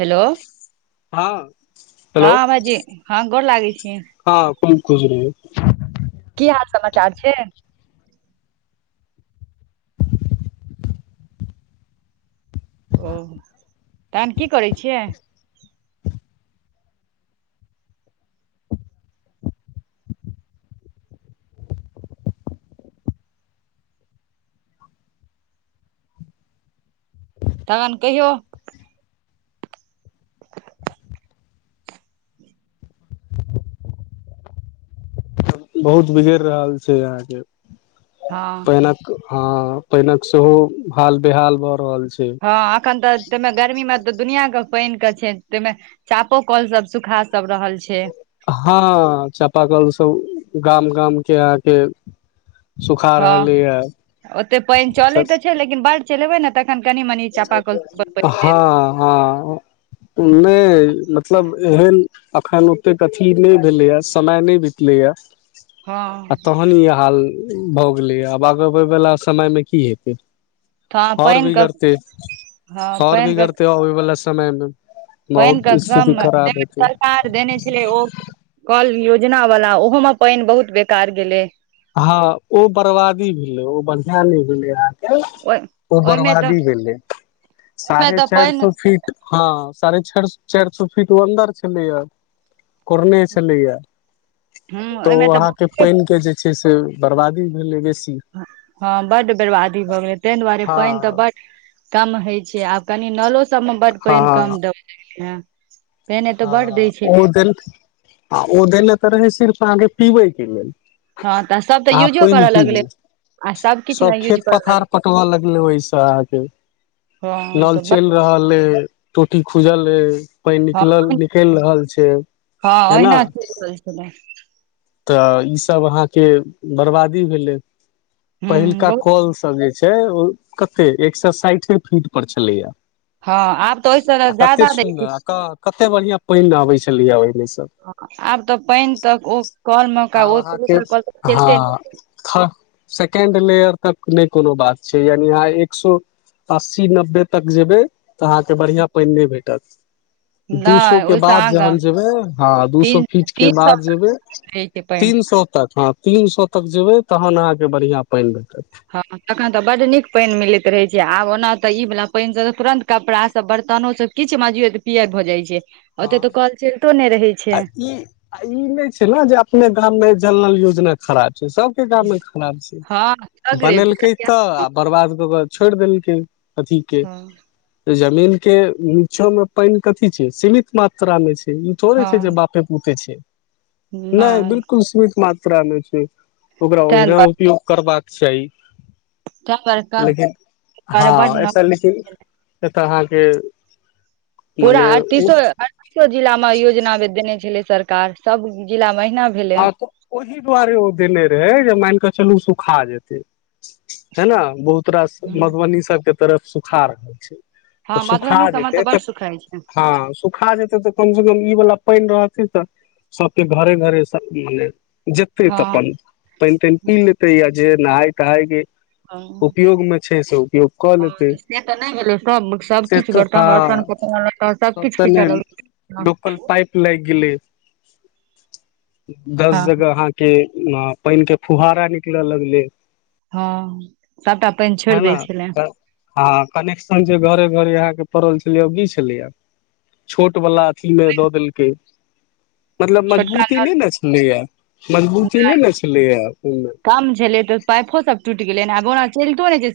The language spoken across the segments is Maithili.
हेलो हँ हँ भाईजी हँ गोर लागैय छी हँ खूब खुश रही की हाल समाचार छै ओ तहन की करै छियै तहन कहियौ बहुत बिगड़ रहल छै यहाँके हँ पहिने ह पहिने सेहो हाल बेहाल भऽ रहल छै हँ आखन तऽ तमे गर्मी मे तऽ दुनियाके पानि के छै तहि में चापोकल सब सूखा सब रहल छै हँ चापाकल सभ गाम गाम के अहाँ के हँ ओते पानि चले तऽ छै लेकिन बाढ़ि चलेबे ने त हँ हँ नहि मतलब एहन एखन ओतेक अथी नहि भेलैए समय नहि बितलैए हँ आ तहन ई हाल भऽ गेलै आब आबबय वला समयमे की हेतै त आओर पानि क [unintelligible] बिगड़तै आओर बिगरतै आबै बाला समयमे पानि के कम सरकार देने छलै ओ कल य योजना वाला ओहो मे पानि बहुत बेकार गेलै हँ ओ बर्बादी भेलै ओ बढ़ियां नहि भेलै आ ओहि ओ ओहिमे तऽ बर्बादी भेलै मे साढ़े तऽ चारि पानि सौ फीट हँ साढ़े छार चारि सौ फीट ओ अन्दर छलैया कोरने छलैया [unintelligible] ह तऽ ओहिमे अहाके बहुते पाइन के जे छैय से बर्बादी भेलै बे ह बड्ड बर्बादी भऽ गेलै तैं दुआरे हँ पनि तऽ बड्ड कम होइ छैय आब कनी नलो सब मे बड्ड पइन कम दम ह ओ देन ओ देने तऽ रहे सिर्फ अहाँके पीबै के लेल हँ तऽ सब तऽ अहाँ यूजो पानि कर लगलै पीबू [unintelligible] सभकिछु सब लए यूज खेत करऽ पथार लगलै पटबय लगलै ओहिसँ अहाँके हँ नल तऽ चैल बड रहल अए टोटी खुजल अए पइन हँ निकलल निकलि रहल छैय हँ ऐना ओहिना चलि रहल छलै तऽ ई सब अहा के बर्बादी भेले ह पहिलका बहुत कल सब जे छै ओ कते एक सए साइठे फीट पर छलैया हँ आब तऽ ओहिसँ आ कते ज्यादा दै छै सुन्दर आ कऽ कते बढ़िया पइन अबै छलैय ओहिमे सँ आब तऽ पानि तक ओ कल मेका आब अहाँके हँ चलते ने [unintelligible] थ सेकेंड लेयर तक नै कोनो बात छै यानि आइ एक सो अस्सी नब्बे तक जेबै तऽ अहाके बढ़िया पइन नै भेटत दू सो नहि के ओहिसँ बाद आगाँ जहन जेबै ह दू सो फीट के बाद जेबै छैके पानि तीन [unintelligible] सौ तीन सए तक जेबै तहन अहाके बढ़ियां पइन भेटत हँ तखन तऽ बड्ड नीक पइन मिलैत रहैत छैय आब ओना तऽ ई वाला पइनसँ त तुरन्त कपड़ा सब बड़ तहन ओइ सँ किछु माजियो तऽ पियर भऽ जाइ छैय ओते हँ तऽ कल चैलतो ने आ ई ई नै छैय ने जे अपने गाममे जल नल योजना खराब सबके गाममे खराब छै हँ सगरे बनेलकै तऽ पूरा आ बर्बाद कऽ केऽ छोड़ि देलकै अथी के जमीन के नीचो मे पइन कथी छै सीमित मात्रा मे छैय ई थोड़े छैय जे हँ बापे पूते छैय नै नहि बिलकुल सीमित मात्र त्रा मे छै ओकरा तैं ओहिना दुआरे उपयोग करबाक चाही तैं दुआरे कह लेकिन दुआरे बड्ड हँ न एतअ लेकिन तऽ अहाके पूरा अड़तीसो अड़तीसो जिला मऽ योजना देने छलै सरकार सब जिला मे अहिना भेलै ह तऽ ओहि दुआरे ओ देने रहै जे मैन कऽ चलू सुखा जेतै है न बहुत रास मधुबनी सबके तरफ सुखा रहल छै हँ सुखा मधुबनी सबमे जेतै बड़ तऽ सुखाय छै ह, सुखा जेतै तऽ कम से कम ई वला पानि रहतै तऽ सबके घरे घरे सब मने जेतै तऽ हँ अपन पइन तइन पी लेतै या जे नहाय तहायके कऽ लेतै से तऽ नै भेलय कम से सबकछु तऽ बर्तन हँ बासन कपड़ा लत्ता सब किछ तऽ खिच नहि लगलियै न लोकल पाइप लाइग गेलै दस हँ जगह अहाँके आ पइन के फुहारा निकलय लगलै हँ सभटा पानि छोड़ि है दै न छलै तऽ आ कनेक्शन जे घरे घरे अहाँ पड़ल छलै ओ की छलैय छोट वला अथी ले दऽ देलकै मतलब छोटका मजबूती नै नल न छलैया मजबूती नै नहि ने छलैया ओहिमे गेलनि आब ओना चैलतो नहि छै [unintelligible]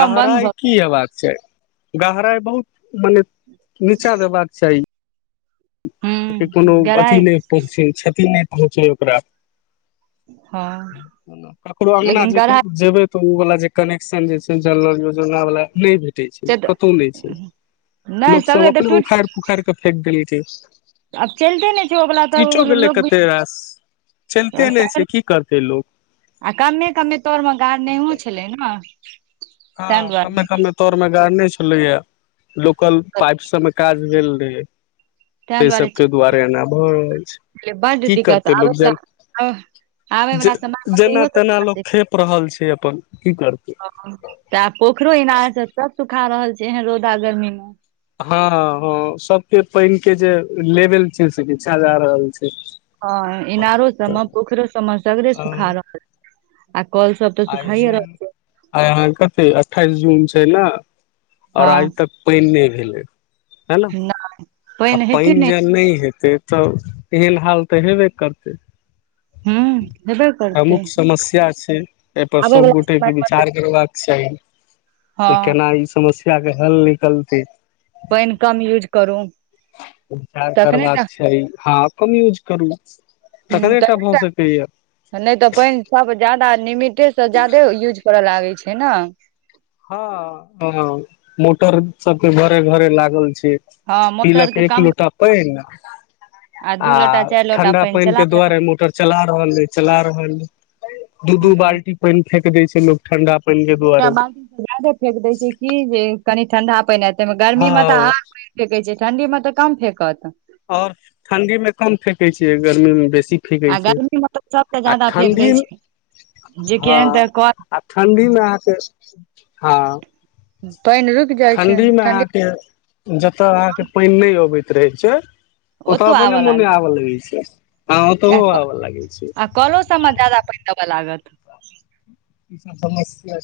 गाँव बन्द भऽ की हेबाक चाही गहराइ बहुत मने नीचा देबाक चाही कोनो हूँ अथि गराइ नै पहुँचै क्षति नहि पहुँचै ओकरा हँ ककरो अंगना लेकिन जे गराइ जेबै तऽ ओ वला जे कने कसन जे छैय जल नल योजना वाला नै भेटय टय छै से तऽ कतहु नहि छै नहि लोक सब सगरे तऽ अपने टूटि उखाड़ि पुखाड़ि कऽ फेेक देले छैय आब चलिते नहि छै ओ वला तऽ टूइटो ओ गेलै लोक भी कते रास चैलते नै सगरे छैय की करते लोक आ कमे कमे तोर मे गाड़ नहि छलै ने ताहि हँ कमे दुआरे कमे तौर मे गाड़ने छलेया लोकल पाइप सब मे काज भेल रहे तै सभके दुआरे एना भऽ रहल छै बुझलियै बड्ड की दिक्कत करतै आबै लोक वला जन आबे जे वला समय मे तऽ जेना इहो सब तेना जादा लोक दिक्कत खेप रहल छै अपन की करतै हँ। तऽ पोखरो इनार छै सब सुखा रहल छै एहन रौदा गर्मी मे हँ हँ हँ सबके पैन के जे लेवल छै से निचा जा रहल छै हँ इनारो सबमे पोखरो सबमे सगरे सुखा रहल आ कल सब तऽ आइ सुखाइये जून रहल छै आइ आहाँ कते अठाइस जून छै ने ओर आइ तक पैन नहि भेलै है ने नहि आ पैन जे नहि हेतै तऽ एहन हाल तऽ हेबे करतै हू प्रमुख समस्या छै एहिपर आबै वला समय सभगोटेके मे विचार तऽ करबाक चाही हँ त केना ई समस्या के हल निकलतै पैन कम यूज करू उपचार तखने टा करबाक छै हँ कम यूज करू ह तखने त टा नहि भऽ सकैया तऽ नै त पैन सब जदा निमितटे त जादे यूज करऽ लागै छै ने हँ ह ह मोटर सबके घरे घरे लागल छै हँ मोटर पीलक के एक कम लोटा पैन आ दू लोटा चारि लोटा ठंडा पानि पैन चला के लेलक दुआारे मोटर चला रहल हे चला रहल दू दू हूँ बाल्टी पैन फेेक दै छै लोक ठंडा पैन के दुआरे ादे फेेक देय छै की जे कनी ठंडा पैन गर्मी मे तऽ हँ आ फेेक छै ठण्डी मे तऽ कम फेकत ओर ठणडी मे कम फेेकै छियै गर्मी मे बेसी सी फेकै आ छै गर्मी मे तऽ सबसे आ ज्यादा फेेक दै ठण्ढी छै जे हँ केहन तऽ कल आ ठण्डीमे अहाँके हँ पानि रुकि जाइ छै ठण्ढीमे ठंडी अहाँके जतय अहाँ के पैन नैय अबैत रहे छै ओतऽ ओतौ अपने आबऽ मोने लागै आबय लगे छै हँ ओतहो आबऽ लागै छै आ कलो सबमे जादा पैन देबय लागल ई समस्या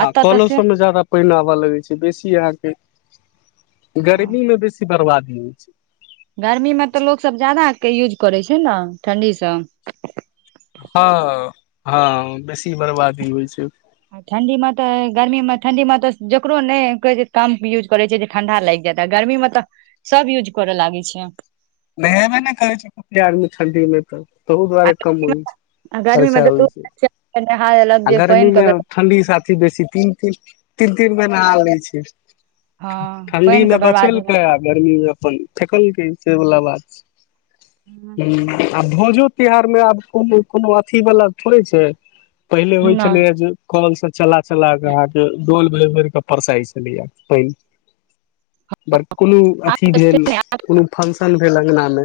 हँ एतऽ तऽ कोलो से सभ मे ज्यादा पैन आबय लगै छै बेसी अहाँके गर्मी मे बेसी बर्बादी होइ छै गर्मीमे तऽ लोकसभ ज्यादाके यूज करै छै ने ठण्ढीसँ हँ हँ ह बेसी बरबादी होइ छै ग्रमि मे ठंडी मे त जकरो नैय कहे छै कम उज करे छै जे ठण्डा लाग जाइत ग्रमी मे त स सब यूज करऽ लागै छै नहेबे नैय करै छै कत्ते आदमि ठंदी मे तऽ त ओहु दुारे कम होइ छै आ गर्मी मे खर्चा होइ छै तऽ नहा लेलक आ जे गर्मी पानि मे के ठंडि साथी बेसी तीन ती तीन तीन बेर नहा ले छै हँ ठण्डी पानि मे के बर्बादी मे बचेलकै आ गर्मी मे अपन फ़ेक्लके से वला बात हू आ भोजो त्यहार मे आब कोनो कोनो अथी वला थोड़े छै पहिले होइ नहि छलैए जे कॉल से चला चला कऽ अहाँके डोल भैर भैर कऽ परसाई छलैया पैन बर कोनो अथी आब भेल तऽ कोनो फंक्शन भेल अगना मे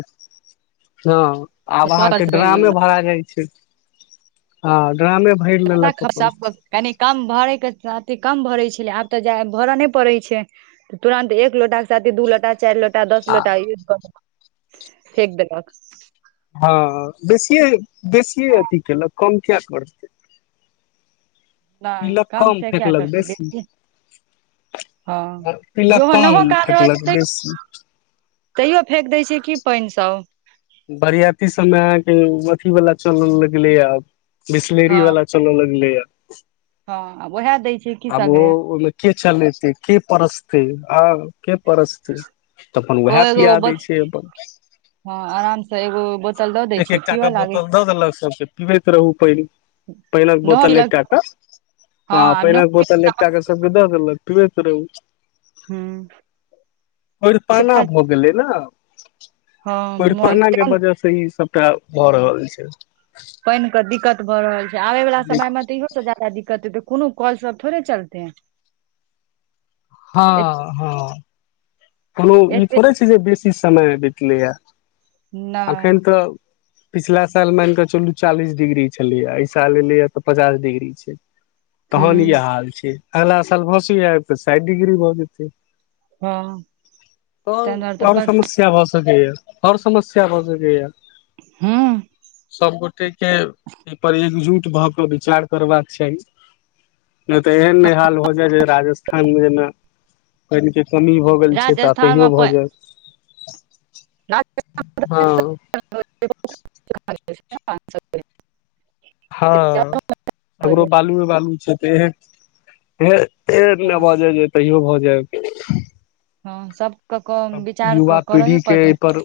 हँ आब कल अहाँके से पानि ड्रामे लेलक भरा जाइ छै हँ ड्रामे भरि जादा लेलक अपन खर्चा कनि कम भरेके सा कम भरे छले आब तऽ जा भरऽ ने पड़े छै तुरंत एक लोटा के साथी दू लोटा चार लोटा ते दस आ लोटा ये क फेक देलक हँ बेसिए बेसिए अथि केलक कम किएक करतै नहि पीलक कम से क्या फेेकलक करते बेसी हँ पीलक जेहो कम नहो काज रहै छै फेकलक तैयो बेसी तैयो फेेक दै छय की पानिसभ बरयाती सभमे अहाँके अथी वला चलल लगलए आब हँ बिसलैरी वाला चलऽ लगलै य हँ आब उएह दै छैय की सगरे चलेते के परसतय आ के परसतय तऽ अपन ओ उएह एगो पिया दय बोत छैय अपन हँ आराम से एगो बो एक एक टा क बोतल दऽ देलक सभके पीबैत रहू पानि पानिक नहो बोतल पीलक एकटा क हँ ह आब नहो पानिक बोतल पीलक एकटा क सबके दऽ देलक पिबैत रहु हूँ कोइरहपाना सैह भ गेलै ना हँ मोन कोरिपाना के तें वजह से ई सभटा भऽ रहल छैय पानि के दिक्कत भऽ रहल छै आबे वाला समय में तऽ इहो सँ ज्यादा का दिक्कत हेतै कोनो कल सब थोड़े चलते हँ हँ कोनो ई एते थोरे छय जे बेस की समये बितलै यऽ नहि एखन तऽ पिछला साल मान कऽ चलू चालीस डिग्री छलैए एहि साल एलैए तऽ पचास डिग्री छैय तहन इएह हूँ हाल छैय अगला साल भऽ सकय यै फेर साठि डिग्री भऽ जेतै ह त त आओर समस्या भ सकैय यऽ आओर समस्या भऽ सकैय यऽ हूँ सब गोटे के एहि पर एकजुट भऽ क विचार करबाक छैह नहि तऽ एहन नहि हाल भ जाय जे राजस्थान जेना पइन के कमी भऽ गेल छैय तऽ राजस्थान तैयो मे भऽ पानि जाय राजस्थान ह [unintelligible] हँ हमरो हँ बालूए बालू छै तऽ एह फेर ने भऽ जाय जे तैयो भऽ जाय हँ सबके क विचार युवा कऽ करैये पीढ़ी के पड़ते। एहिपर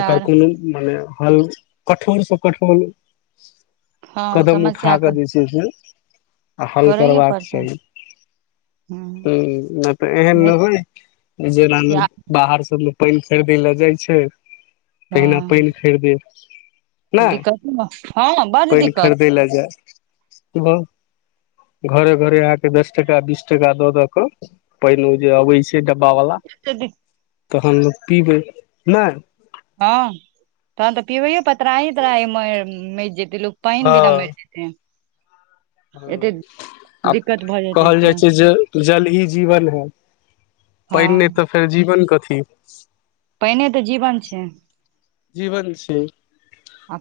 ओकर कोनो मने हल कठोर स कठोर हँ कदम समस्या उठा क कऽ जे छै से आ हल करैए करबाक पड़तै हूँ चाही हम्म एहन हँ नहि हेइ जेना बाहर सब पानि खरीदै ले जाइ छैय तहिना पानि खरिदय नय दिक्कत हँ बड पानि दिक्कत खरीदै लए जाय त घरे घरे आके दस टाका बीस टाका द दऽक पानि ओ जे अबै छै डब्बा वल्ला तहन लोक पीबै नहि हँ तहन तऽ पिबैयइ परतैय त्राहि त्राहि मइर जैते लोक पानि बिना हँ मरि जेतै एते हँ आब दिक्कत भऽ जेतै कहल से जाइ छै जे जल ही जीवन है। पानि नहि तऽ फेर जीवन कथी पानि तऽ जीवन छैय जीवन छैय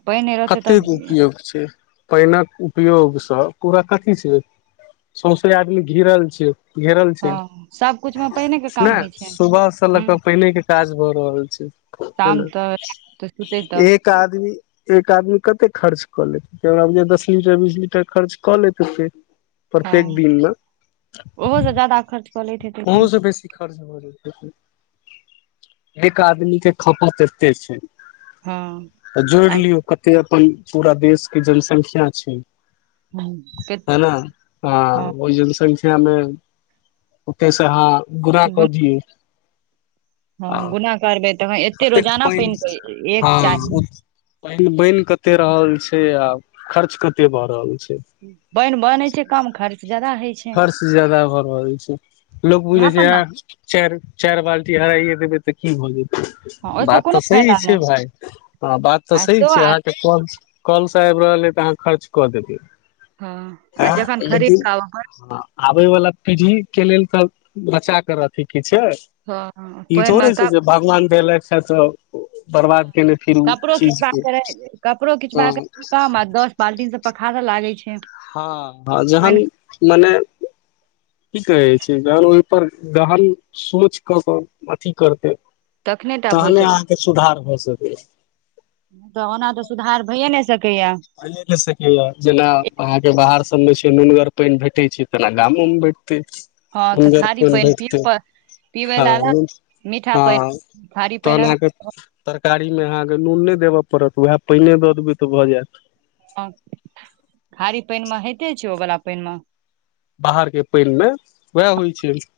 पानि नहि रहतै तऽ कतेक उपयोग छैय पानिक उपयोग सँ पूरा कथी छैय सौंसे आदमी घिरल छैय घेरल छैय हँ सबकुछ मे पानिके काम ने होइ छै सुबह से लऽ कऽ हूँ पाइने के काज भऽ रहल छै है शाम न तक तऽ सुतै तक एक आदमी एक आदमी कते खर्च कऽ लेत हमरा बूझाइये दस लीटर बीस लीटर खर्च कऽ लेत हेतय प्रत्येक हँ दिनमे ओहो से ज्यादा खर्च कऽ लैत हेतै की अहूँ सँ बेसी खर्च भऽ जेतए। एक आदमी के खपत एत्ते छैय। हँ त जोड़ि आइ लियौ कते अपन पूरा देश के जनसंख्या छैय। हँ के हैना, हँ ओहि जनसंख्या मे ओते सँ अहाँ गुना क गुन दियौ। हँ आ गुना करबै तखन एते कतेक रोजाना पानि के एक चाही हँ, पानि बनि कते रहल छैय से आ खर्च कते भए रहल छैय। पाइन बनैय छैय कम खर्च जैयदा होइ छैय। खर्च ज्यादा भ रहल छैय लोक इएह बुझैय पर छैय ने ऐं चारि-चारि बाल्टी हराइए देबैय त की भ हँ जेतैय। ओहिसँ बात कोनो तऽ सही फायदा छैय नहि भाय, ह बात तऽ आ सही तो छैय आ अहाँके कल सँ आइब रहल ऐ तऽ अहाँ खर्च कऽ देबैय। हँ, आ जखन खरीद कऽ आबए पर? आबैय वला पीढ़ीके लेल तऽ बचा कऽ रखैय के छैय, पड़ हँ इ पानि मे थोड़े छैय क जे भगवान देलैथ हे तऽ बर्बाद केने फिरू कपड़ो चीज खिचबाक के छैय कपड़ो हँ खिचबाक काम आ दस बाल्टीन सँ पखारहो [unintelligible] लागैय छैय। हँ आ जहन माने की कहैय छैय जहन ओहि पर गहन सोच कऽ कऽ अथी करतैय तखने टा भऽ तहने सकै अहाँके सुधार भऽ सकैये तऽ ओना तऽ सुधार भइए नै सकैय भइए नै सकैय, जेना अहाँके बाहर सब मे नुनगर पाइन भेटैय छैय तेना गामोमे भेटतै। हँ तऽ नुनगर खाली पाइन पानि पिय भेटतैय। पर पीबै ह लए अलग मीठा हँ पानि खारी पानि तहन अहाँके अलग तर- कारी मे अहाँके नुन नै देबय पड़त उएह पाइने द देबैय तऽ भऽ जाएत। हँ, खारी पाइनमे होइते छैय, ओ वला पाइनमे बाहरके पाइनमे उएह होइ छैय।